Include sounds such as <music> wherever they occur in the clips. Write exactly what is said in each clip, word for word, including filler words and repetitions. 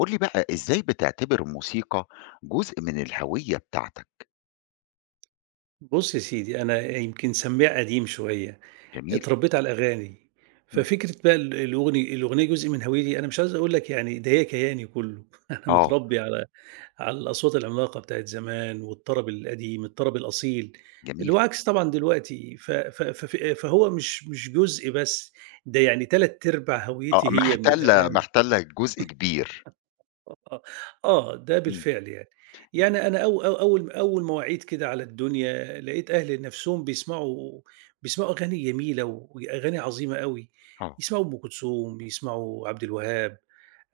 قُل لي بقى إزاي بتعتبر الموسيقى جزء من الهوية بتاعتك؟ بُص يا سيدي، أنا يمكن سمّاع قديم شوية، جميل. اتربّيت على الأغاني، إمم. ففكرة بقى ال الأغني الأغنية جزء من هويتي، أنا مش عايز أقول لك يعني ده هي كياني كُلّه. <laughs> أنا آه، متربّي على على الأصوات العملاقة بتاعة زمان والطرب القديم، الطرب الأصيل، اللي جميل. هو عكس طبعًا دلوقتي، ف ف فف فهو مش مش جزء بس، ده يعني تلات أرباع آه، هويتي هي من محتلة الأغاني. محتلة جزء كبير. آه، آه، ده إمم. بالفعل يعني. يعني أنا أو أو أول أول مواعيد كده على الدنيا، لقيت أهلي نَفْسهم بيسمعوا بيسمعوا أغاني جميلة وأغاني عظيمة أوي، آه. يسمعوا أم كلثوم، يسمعوا عبد الوهاب،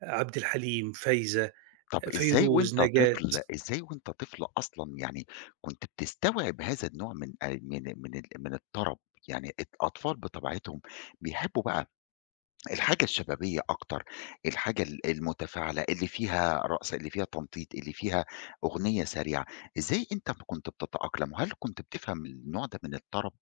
عبد الحليم، فايزة، طب إزاي فيروز، وأنت نجاة. طفل إزاي وأنت طفل أصلًا يعني كنت بتستوعب هذا النوع من آآ من من ال من الطرب؟ يعني الأطفال بطبيعتهم بيحبّوا بقى الحاجة الشبابية أكتر، الحاجة ال المتفاعلة، اللي فيها رقص، اللي فيها تنطيط، اللي فيها أغنية سريعة، إزاي أنت ب كنت بتتأقلم؟ وهل كنت بتفهم النوع ده من الطرب؟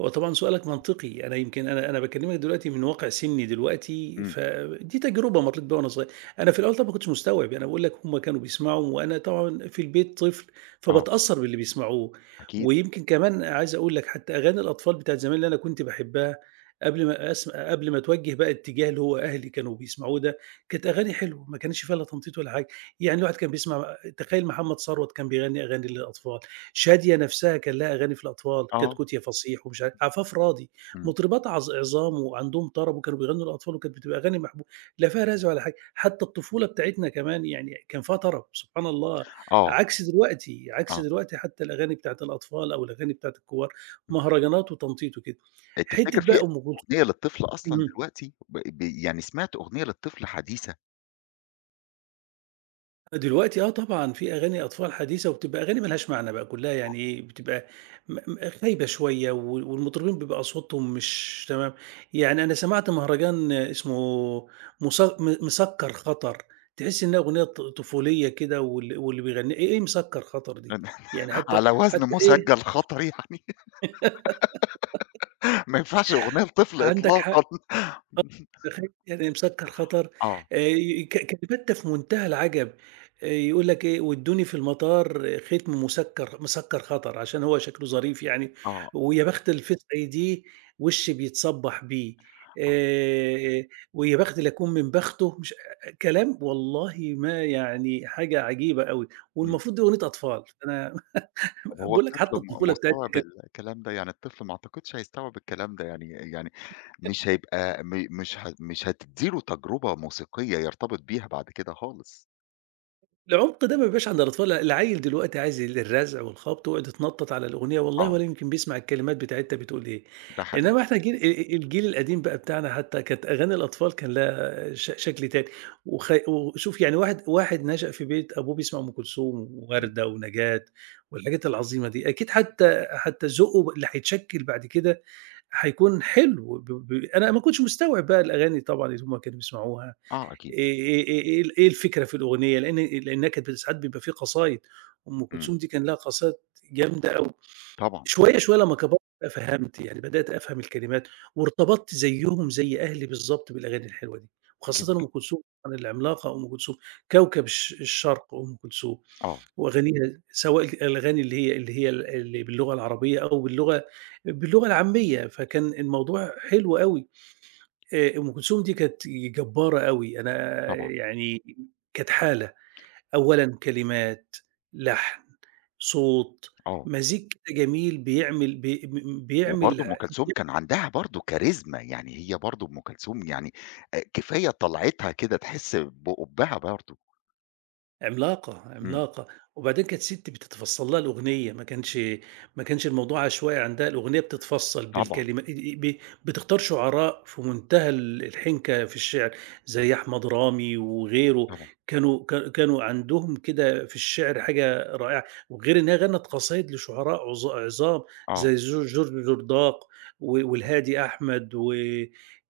هو طبعًا سؤالك منطقي، أنا يمكن أنا أنا باكلمك دلوقتي من واقع سني دلوقتي، إمم، فدي تجربة مرّيت بيها وأنا صغير. أنا في الأول طبعًا ما كنتش مستوعب، يعني أنا باقول لك هم كانوا بيسمعوا وأنا طبعًا في البيت طفل، آه، فباتأثّر باللي بيسمعوه. أكيد، ويمكن كمان عايز أقول لك حتى أغاني الأطفال بتاعة زمان اللي أنا كنت باحبها قبل ما أسم قبل ما أتوجه بقى الاتجاه اللي هو أهلي كانوا بيسمعوه ده، كانت أغاني حلوة، ما كانش فيها لا تنطيط ولا حاجة. يعني الواحد كان بيسمع تخيل محمد ثروت كان بيغني أغاني للأطفال. شادية نفسها كان لها أغاني في الأطفال، آه، كتكوت يا فصيح ومش عارف عفاف راضي، إمم، مطربات عظ عظام وعندهم طرب وكانوا بيغنوا للأطفال وكانت بتبقى أغاني محبوبة، لا فيها رزع ولا حاجة، حتى الطفولة بتاعتنا كمان يعني كان فيها طرب سبحان الله، آه، عكس دلوقتي، عكس آه، دلوقتي حتى الأغاني بتاعة الأطفال أو الأغاني بتاعة الكبار، إمم، مهرجانات وتنطيط وكده. آه، تفتكر حتة بقى في أم كلثو أغنية للطفل أصلًا اهم. دلوقتي ب ب يعني سمعت أغنية للطفل حديثة. دلوقتي آه طبعًا، في أغاني أطفال حديثة وبتبقى أغاني ما لهاش معنى بقى كلّها يعني إيه، بتبقى م م خايبة شوية و والمطربين بيبقى أصواتهم مش تمام، يعني أنا سمعت مهرجان اسمه مس م مسكّر خطر، تحس إنها أغنية ط طفولية كده وال واللي بيغنيها إيه إيه مسكّر خطر دي! يعني <laughs> حتى على وزن حتى إيه. مسجل خطر يعني. <laughs> <laughs> ما ينفعش أغنية لطفل عندك إطلاقًا. حق. <laughs> تخيل يعني مسكّر خطر، آه، آآ ي ك كلمات ده في منتهى العجب، آآ يقول لك إيه: "وادّوني في المطار ختم مسكّر مسكّر خطر." عشان هو شكله ظريف يعني، آه، ويا بخت الفِسحي دي وِش بيتصبّح بيه، آه، آآ ويا بخت اللي يكون من بخته مش، آآ كلام والله ما يعني حاجة عجيبة أوي، إمم. والمفروض دي أغنية أطفال، أنا <laughs> طب هو باقول لك الطفل حتى م الطفولة بتاعتنا مستوعب كانت. الكلام ده؟ يعني الطفل ما أعتقدش هيستوعب الكلام ده، يعني يعني مش هيبقى م مش ه مش هتدّي له تجربة موسيقية يرتبط بيها بعد كده خالص. العُمق ده ما بيبقاش عند الأطفال، العيّل دلوقتي عايز ال الرزع والخبط ويقعد يتنطّط على الأغنية والله آه، ولا يمكن بيسمع الكلمات بتاعتها بتقول إيه، ده حقيقي، إنّما إحنا جيل آآ آآ الجيل القديم بقى بتاعنا حتّى كانت أغاني الأطفال كان لها ش شكل تاني، وخ وشوف يعني واحد واحد نشأ في بيت أبوه بيسمع أم كلثوم إمم، ووردة ونجاة والحاجات العظيمة دي، أكيد حتّى حتّى ذوقه ب اللي هيتشكِّل بعد كده هيكون حلو، ب ب أنا ما كنتش مستوعب بقى الأغاني طبعًا اللي هم كانوا بيسمعوها، آه أكيد، إيه إيه إيه إيه ال إيه الفكرة في الأغنية؟ لإن لإنها كانت ساعات بيبقى في قصايد، أم إمم، كلثوم دي كان لها قصايد جامدة أوي. طبعًا، شوية، شوية لمّا كبرت بقى فهمت، يعني بدأت أفهم الكلمات وارتبطت زيّهم زي أهلي بالضبط بالأغاني الحلوة دي، وخاصةً جميل، أم كلثوم طبعًا العملاقة أم كلثوم، كوكب الش الشرق أم كلثوم، آه، وأغانيها سواء الأغاني اللي هي اللي هي ال اللي باللغة العربية أو باللغة باللغة العامية، فكان الموضوع حلو أوي. آآ أم كلثوم دي كانت جبّارة أوي، أنا طبعًا، يعني كانت حالة، أولًا كلمات، لحن، صوت، آه، مزيج كده جميل بيعمل بي م م وبرضه بيعمل أم كلثوم كان عندها برضه كاريزما، يعني هي برضه أم كلثوم يعني آآ كفاية طلعتها كده تحس بقُبّها برضه، عملاقة، إمم، عملاقة، وبعدين كانت سِتّي بتتفصّل لها الأغنية، ما كانش ما كانش الموضوع عشوائي عندها، الأغنية بتتفصّل طبعًا، بالكلمة، آآ، ب بتختار شعراء في منتهى ال الحنكة في الشعر، آه، زي أحمد رامي وغيره، طبعًا، كانوا ك كانوا عندهم كده في الشعر حاجة رائعة، وغير إن هي غنّت قصايد لشعراء عظ عظام زي آه، جو جورج جرداق و آه، والهادي أحمد و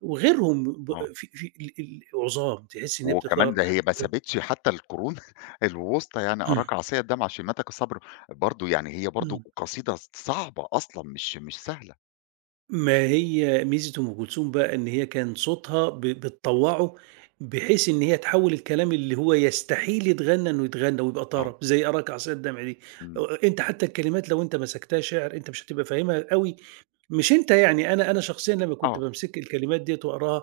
وغيرهم ب آه. في في ال ال عظام، تحسّي إن هي وكمان بتختار. ده هي ما بت سابتش حتى القرون <laughs> الوسطى يعني <clears throat> إمم، أراك عصية الدمع شيمتك الصبر، برضه يعني هي برضه إمم. قصيدة صعبة أصلًا مش مش سهلة. ما هي ميزة أم كلثوم بقى إن هي كان صوتها ب بتطوّعه بحيث إن هي تحوّل الكلام اللي هو يستحيل يتغنى إنه يتغنى ويبقى آه، طرب، زي أراك عصير الدمع دي، إمم، آآ أنت حتى الكلمات لو أنت مسكتها شِعر أنت مش هتبقى فاهمها أوي، مش أنت يعني أنا أنا شخصيًا لمّا كنت آه، بامسك الكلمات ديّة وأقراها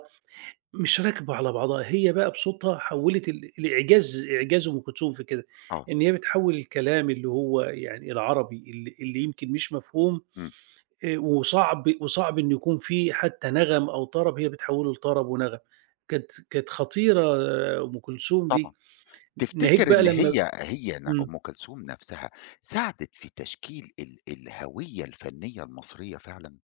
مش راكبة على بعضها، هي بقى بصوتها حوّلت ال الإعجاز، إعجاز أم كلثوم في كده، آه، إن هي بتحوّل الكلام اللي هو يعني العربي اللي اللي يمكن مش مفهوم إمم، آآ وصعب، وصعب إن يكون في حتى نغم أو طرب، هي بتحوّله لطرب ونغم. كانت كانت خطيرة، آه، أم كلثوم دي. طبعًا. ناهيك تفتكر بقى إن لمّا، هي هي ن إمم. أم كلثوم نفسها ساعدت في تشكيل ال الهوية الفنية المصرية فعلًا؟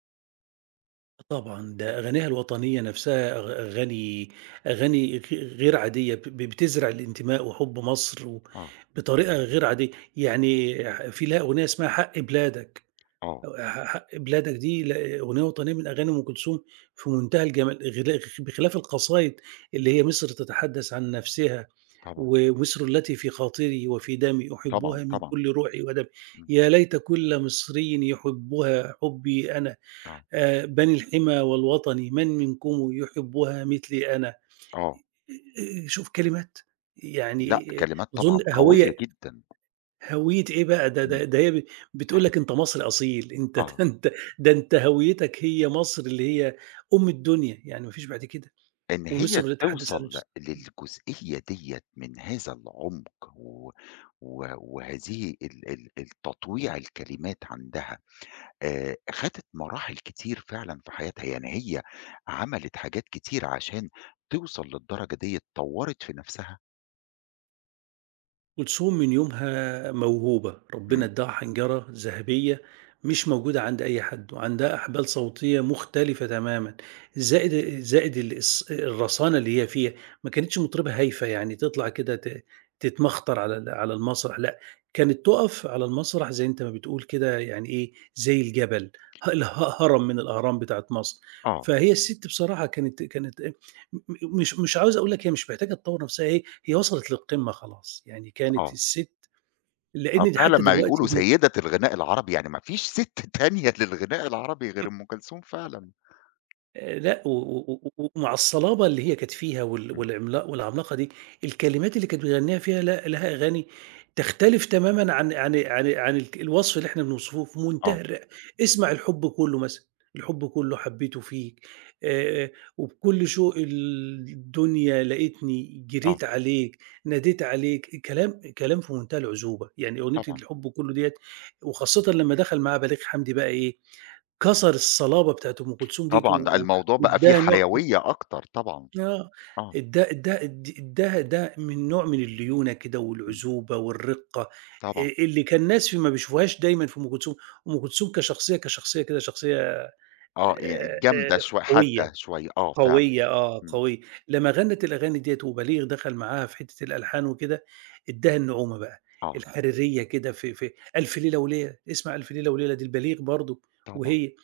طبعًا، ده أغانيها الوطنية نَفْسها أغ أغاني أغاني غ غير عادية، ب بتزرع الانتماء وحُب مصر و آه، بطريقة غير عادية. يعني ح في لها أغنية اسمها حق بلادك، آه، أو ح حق بلادك دي ل أغنية وطنية من أغاني أم كلثوم في منتهى الجمال، غلا بخلاف القصايد اللي هي مصر تتحدث عن نَفْسها. طبعًا، ومصر التي في خاطري وفي دمي طبعًا، أحبها من طبعًا، كل روحي ودمي، إمم، يا ليت كل مصري يحبها حبي أنا، آه، آه، بني الحمى والوطن من منكم يحبها مثلي أنا، آه، آه، شوف كلمات لأ يعني، آه، كلمات أظن طبعًا قوية هوية، جدًا، هوية إيه بقى ده إمم، ده, ده هي بتقول <laughs> لك أنت مصري أصيل أنت، <laughs> ده آه. أنت، ده أنت هويتك هي مصر اللي هي أم الدنيا يعني مفيش بعد كده. إن هي ومصر لا تحدث عن توصل نفسها، للجزئية ديّة من هذا العمق و و وهذه ال ال التطويع الكلمات عندها، آآ، خَدِت مراحل كتير فعلًا في حياتها، يعني هي عملت حاجات كتير عشان توصل للدرجة ديّة، طوّرت في نفسها؟ كلثوم من يومها موهوبة، ربنا إمم، اداها حنجرة ذهبية مش موجودة عند أي حد، وعندها أحبال صوتية مختلفة تمامًا، زائد زائد الإص الرصانة اللي هي فيها، ما كانتش مطربة هايفة يعني تطلع كده ت تتمخطر على ال على المسرح، لأ، كانت تُقف على المسرح زي أنت ما بتقول كده يعني إيه، زي الجبل، ه ال ه هرم من الأهرام بتاعة مصر، آه، فهي الست بصراحة كانت كانت م م مش مش عاوز أقول لك هي مش محتاجة تطوّر نفسها، هي هي وصلت للقمة خلاص، يعني كانت آه، الست، آه لإن دي فعلًا حتى ما بيقولوا دلوقتي، سيدة الغناء العربي، يعني ما فيش سِت <laughs> تانية للغناء العربي غير أم كلثوم فعلًا، آآ لأ، و و و ومع الصلابة اللي هي كانت فيها وال إمم، والعملا والعملاقة دي، الكلمات اللي كانت بتغنّيها فيها لأ، لها أغاني تختلف تمامًا عن عن عن عن الك الوصف اللي إحنا بنوصفوه في منتهى آه، الر اسمع الحب كُلّه مثلًا، الحب كُلّه حبيته فيك، آآ وبكل شوق الدنيا لقيتني، آه، جريت عليك، ناديت عليك، كلام كلام في منتهى العذوبة، يعني أغنية طبعًا، الحب كُلّه ديّة وخاصةً لمّا دخل معاها بليغ حمدي بقى إيه، كسر الصلابة بتاعة أم كلثوم ديّة طبعًا، و الموضوع بقى فيه ادّاها نوع، حيوية أكتر طبعًا. آه، آه، ادّاها ادّاها اد ادّاها ده من نوع من الليونة كده إمم، والعزوبة والرِّقّة، آآ طبعًا، اللي كان الناس ما بيشوفوهاش دايمًا في أم كلثوم، أم كلثوم كشخصية كشخصية كده شخصية آآ آه، ي جامدة آآ شوي حادة قوية، شوية، آه فعلًا، قوية، آه، إمم، قوية، لمّا غنّت الأغاني ديّة وبليغ دخل معاها في حتّة الألحان وكده، ادّاها النعومة بقى، آه، الحريّة كده في في ألف ليلة وليلة، اسمع ألف ليلة وليلة دي لبليغ برضه طبعًا، وهي.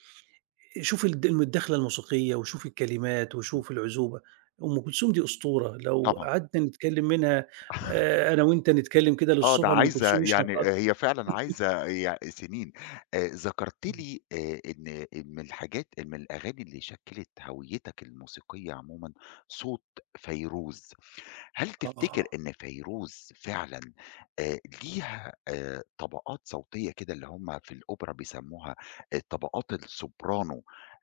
شوف الد الدخلة الموسيقية وشوف الكلمات إمم، وشوف العزوبة، أم كلثوم دي أسطورة، لو طبعًا، قعدنا نتكلم منها <laughs> آآ أنا وأنت نتكلم كده آه، ده للصبح عن أم عايزة كلثوم مش يعني هنتقط. هي فعلًا عايزة يع سنين. آآ، ذكرتِ لي آآ، إن من الحاجات من الأغاني اللي شكلت هويتك الموسيقية عمومًا صوت فيروز. هل تفتكر آه. إن فيروز فعلًا آآ ليها آآ طبقات صوتية كده اللي هم في الأوبرا بيسموها آآ طبقات السوبرانو،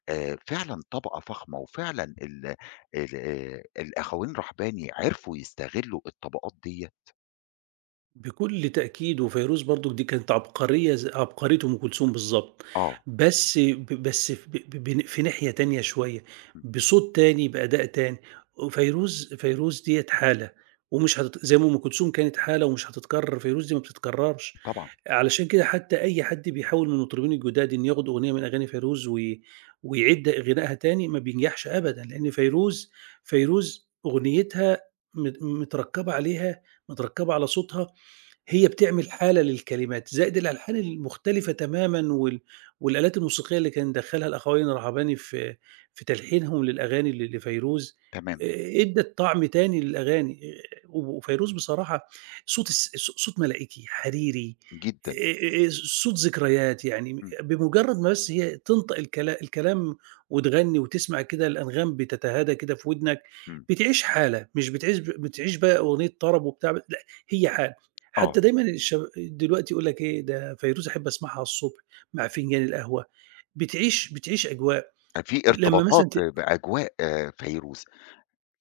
آآ فعلًا طبقة فخمة وفعلًا ال ال آآ الأخوين رحباني عرفوا يستغلّوا الطبقات ديّة؟ بكل تأكيد، وفيروز برضه دي كانت عبقرية ز عبقرية أم كلثوم بالضبط، آه، بس ب بس ب ب ب في ناحية تانية شوية، إمم، بصوت تاني، بأداء تاني، فيروز فيروز ديّة حالة ومش هتت زي ما أم كلثوم كانت حالة ومش هتتكرر، فيروز دي ما بتتكررش، طبعًا، علشان كده حتى أي حد بيحاول من المطربين الجداد إن ياخدوا أغنية من أغاني فيروز وي ويعيد غنائها تاني ما بينجحش أبدًا، لأن فيروز فيروز أغنيتها مت متركبة عليها متركبة على صوتها، هي بتعمل حالة للكلمات، زائد الألحان المختلفة تمامًا وال والآلات الموسيقية اللي كان دخّلها الأخوين الرهباني في في تلحينهم للأغاني ل لفيروز، تمام، آآ ادّت طعم تاني للأغاني، آآ وفيروز بصراحة صوت الس صوت ملائكي، حريري، جدًا، آآ صوت ذكريات، يعني إمم، بمجرّد ما بس هي تنطق الكلا الكلام وتغني وتسمع كده الأنغام بتتهادى كده في ودنك، إمم، بتعيش حالة، مش بتعيش بتعيش بقى أغنية طرب وبتاع، لأ هي حالة. آه، حتى دايمًا الشب دلوقتي يقول لك إيه، ده فيروز أحب أسمعها على الصبح مع فنجان القهوة، بتعيش بتعيش أجواء، في لمّا ارتباطات مثلًا، بأجواء آه، فيروز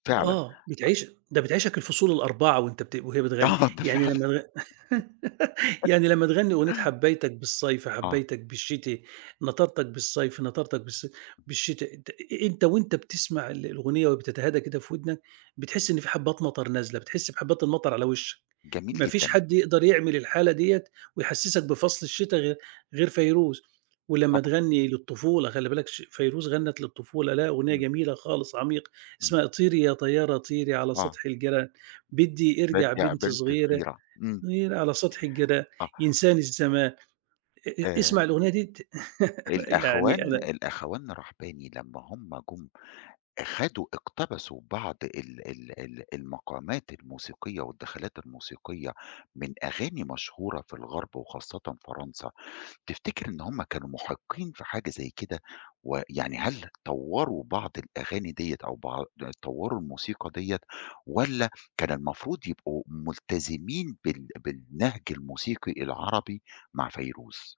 فعلًا، آه، بتعيش، ده بتعيشك الفصول ال4 وأنت بت وهي بتغني، آه ده يعني فعلًا، لمّا تغ <laughs> يعني لمّا تغني أغنية حبيتك بالصيف، آه، حبيتك بالشتي، نطرتك بالصيف، نطرتك بالص بالشتي، أنت أنت وأنت بتسمع ال الأغنية وهي بتتهادى كده في ودنك، بتحس إن في حبّات مطر نازلة، بتحس بحبّات المطر على وشّك، جميل ما فيش جدًا، حد يقدر يعمل الحالة ديّة ويحسّسك بفصل الشتا غير غير فيروز، ولمّا طبعًا، تغني للطفولة خلّي بالك ش فيروز غنّت للطفولة، لها أغنية إمم، جميلة خالص عميقة. إمم، اسمها طيري يا طيارة طيري على آه. سطح الجيران، بدي ارجع بادّي بنت بنت صغيرة صغيرة، إمم. طيري على سطح الجيران، آه، ينساني الزمان، أ أ آآ اسمع الأغنية دي ت <laughs> يعني الأخوان أنا الأخوان الرحباني لمّا هُم جُم خدوا اقتبسوا بعض ال ال ال المقامات الموسيقية والدخلات الموسيقية من أغاني مشهورة في الغرب وخاصةً فرنسا. تفتكر إن هم كانوا مُحَيطين في حاجة زي كده، ويعني هل طوّروا بعض الأغاني ديّة أو بع طوّروا الموسيقى ديّة، والّا كان المفروض يبقوا ملتزمين بال بالنهج الموسيقي العربي مع فيروز؟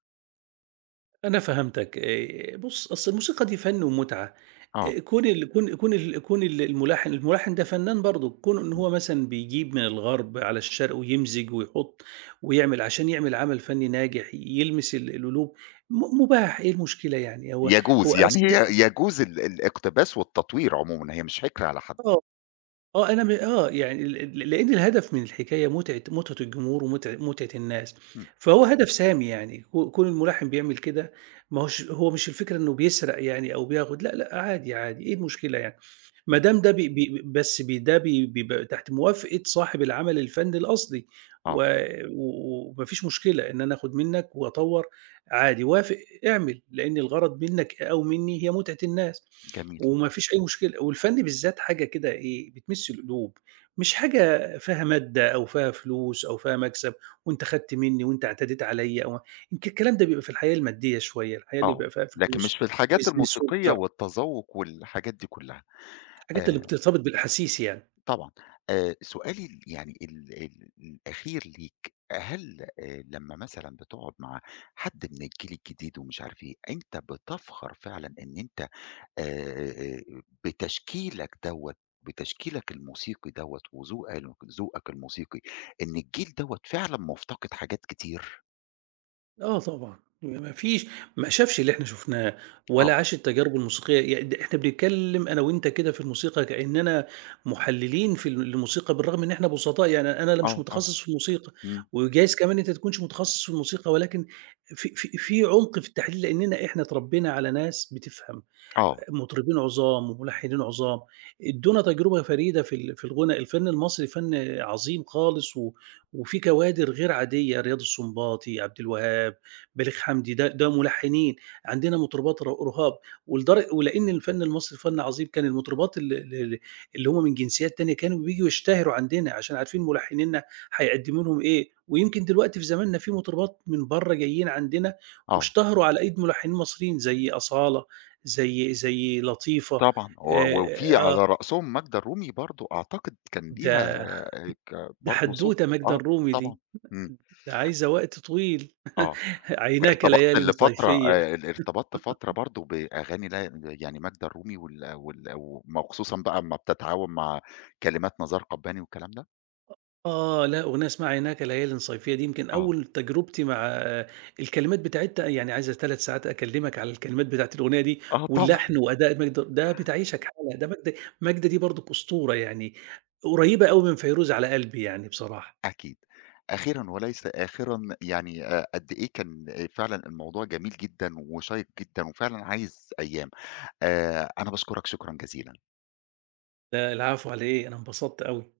أنا فهمتك، آآ، بُص أصل الموسيقى دي فن ومتعة، آه، آآ، كون ال كون كون ال كون ال الملحن الملحن ده فنان برضه، كونه إن ي هو مثلًا بيجيب من الغرب على الشرق ويمزج ويحط ويعمل عشان يعمل عمل فني ناجح يلمس ال القلوب، م مباح، إيه المشكلة يعني، هو يجوز، هو يعني أصل، هي يجوز ال الاقتباس والتطوير عمومًا، هي مش حِكر على حد. آه. آه، أنا م آه، يعني ال ال لإن الهدف من الحكاية متعة متعة الجمهور ومتع متعة الناس، إمم، فهو هدف سامي يعني كو كون المُلحِّن بيعمل كده، ما هوش هو مش الفكرة إنه بيسرق يعني أو بياخد، لأ، لأ، عادي، عادي إيه المشكلة يعني؟ ما إمم، دام ده بي بي بس بي ده بي بيبقى تحت موافقة صاحب العمل الفني الأصلي، و آه، و وما فيش مشكلة إن أنا آخُد منّك وأطوّر، عادي، وافق، اعمل، لإن الغرض منّك أو منّي هي متعة الناس جميل، وما فيش أي مشكلة، والفن بالذات حاجة كده إيه، بتمِس القلوب، مش حاجة فيها مادة أو فيها فلوس أو فيها مكسب وأنت خدت منّي وأنت اعتديت عليّا أو، يمكن الكلام ده بيبقى في الحياة المادية شوية، الحياة اللي آه، بيبقى فيها لكن مش فلوس في الحاجات وbusiness الموسيقية والتجارة، والتذوُق والحاجات دي كلّها. الحاجات اللي آآ بترتبط بالأحاسيس يعني. طبعًا. آآ سؤالي ال يعني ال ال الأخير ليك، هل آآ لمّا مثلًا بتقعد مع حد من الجيل الجديد ومش عارف إيه، أنت بتفخر فعلًا إن أنت آآ بتشكيلك دوّة، بتشكيلك الموسيقي دوّة وذوق ال ذوقك الموسيقي، إن الجيل دوّة فعلًا مفتقد حاجات كتير؟ آه طبعًا، ما فيش، ما شافش اللي إحنا شُفناه، آه، ولا عاش التجارب الموسيقية، يع د إحنا بنتكلم أنا وأنت كده في الموسيقى كإننا محللين في ال الموسيقى، بالرغم إن إحنا بسطاء، يعني أنا لا مش آه، آه. متخصص في الموسيقى، إمم. وجايز كمان أنت تكونش متخصص في الموسيقى، ولكن في في في عُمق في التحليل، لإننا إحنا اتربينا على ناس بتفهم. آه، مطربين عظام وملحنين عظام، ادّونا تجربة فريدة في ال في الغُنى، الفن المصري فن عظيم خالص و وفيه كوادر غير عادية، رياض السنباطي، عبد الوهاب، بليغ حمدي، ده ده ملحنين، عندنا مطربات ر رهاب، ولدر ولإن الفن المصري فن عظيم كان المطربات ال ال اللي هم من جنسيات تانية كانوا بييجوا يشتهروا عندنا، عشان عارفين ملحنيننا هيقدّموا لهم إيه، ويمكن دلوقتي في زماننا في مطربات من برّه جايين عندنا آه. واشتهروا على أيدي ملحنين مصريين زي أصالة، زي زي لطيفة. طبعًا، آآ و وفي آه، آه، على رأسهم ماجدة الرومي برضه، أعتقد كان ليها ده آآ ك ده برضه صوت. حدوتة ماجدة آه الرومي طبعًا، دي، إمم، ده عايزة وقت طويل، آه، <laughs> عيناك ارتبطت ليالٍ لفترة صيفية، آآ ال ارتبطت فترة برضه بأغاني، لا يعني ماجدة الرومي وال وال وم وخصوصًا بقى أمّا بتتعاون مع كلمات نزار قباني والكلام ده، آه، لأ أغنية اسمها عيناك ليالٍ صيفية دي يمكن آه، أول تجربتي مع، آه، الكلمات بتاعتها يعني عايزة 3 ساعات أكلمك على الكلمات بتاعة الأغنية دي، آه طبعًا، واللحن <laughs> وأداء ماجدة ده بتعيشك حالة، ده ماجدة ماجدة دي برضك أسطورة يعني، قريبة أوي من فيروز على قلبي يعني بصراحة، أكيد. أخيرًا وليس آخرًا، يعني آآ قد إيه كان آه، فعلًا الموضوع جميل جدًا وشيّق جدًا وفعلًا عايز أيام، آآ أنا باشكرك شكرًا جزيلًا. لا العفو على إيه، أنا انبسطت أوي.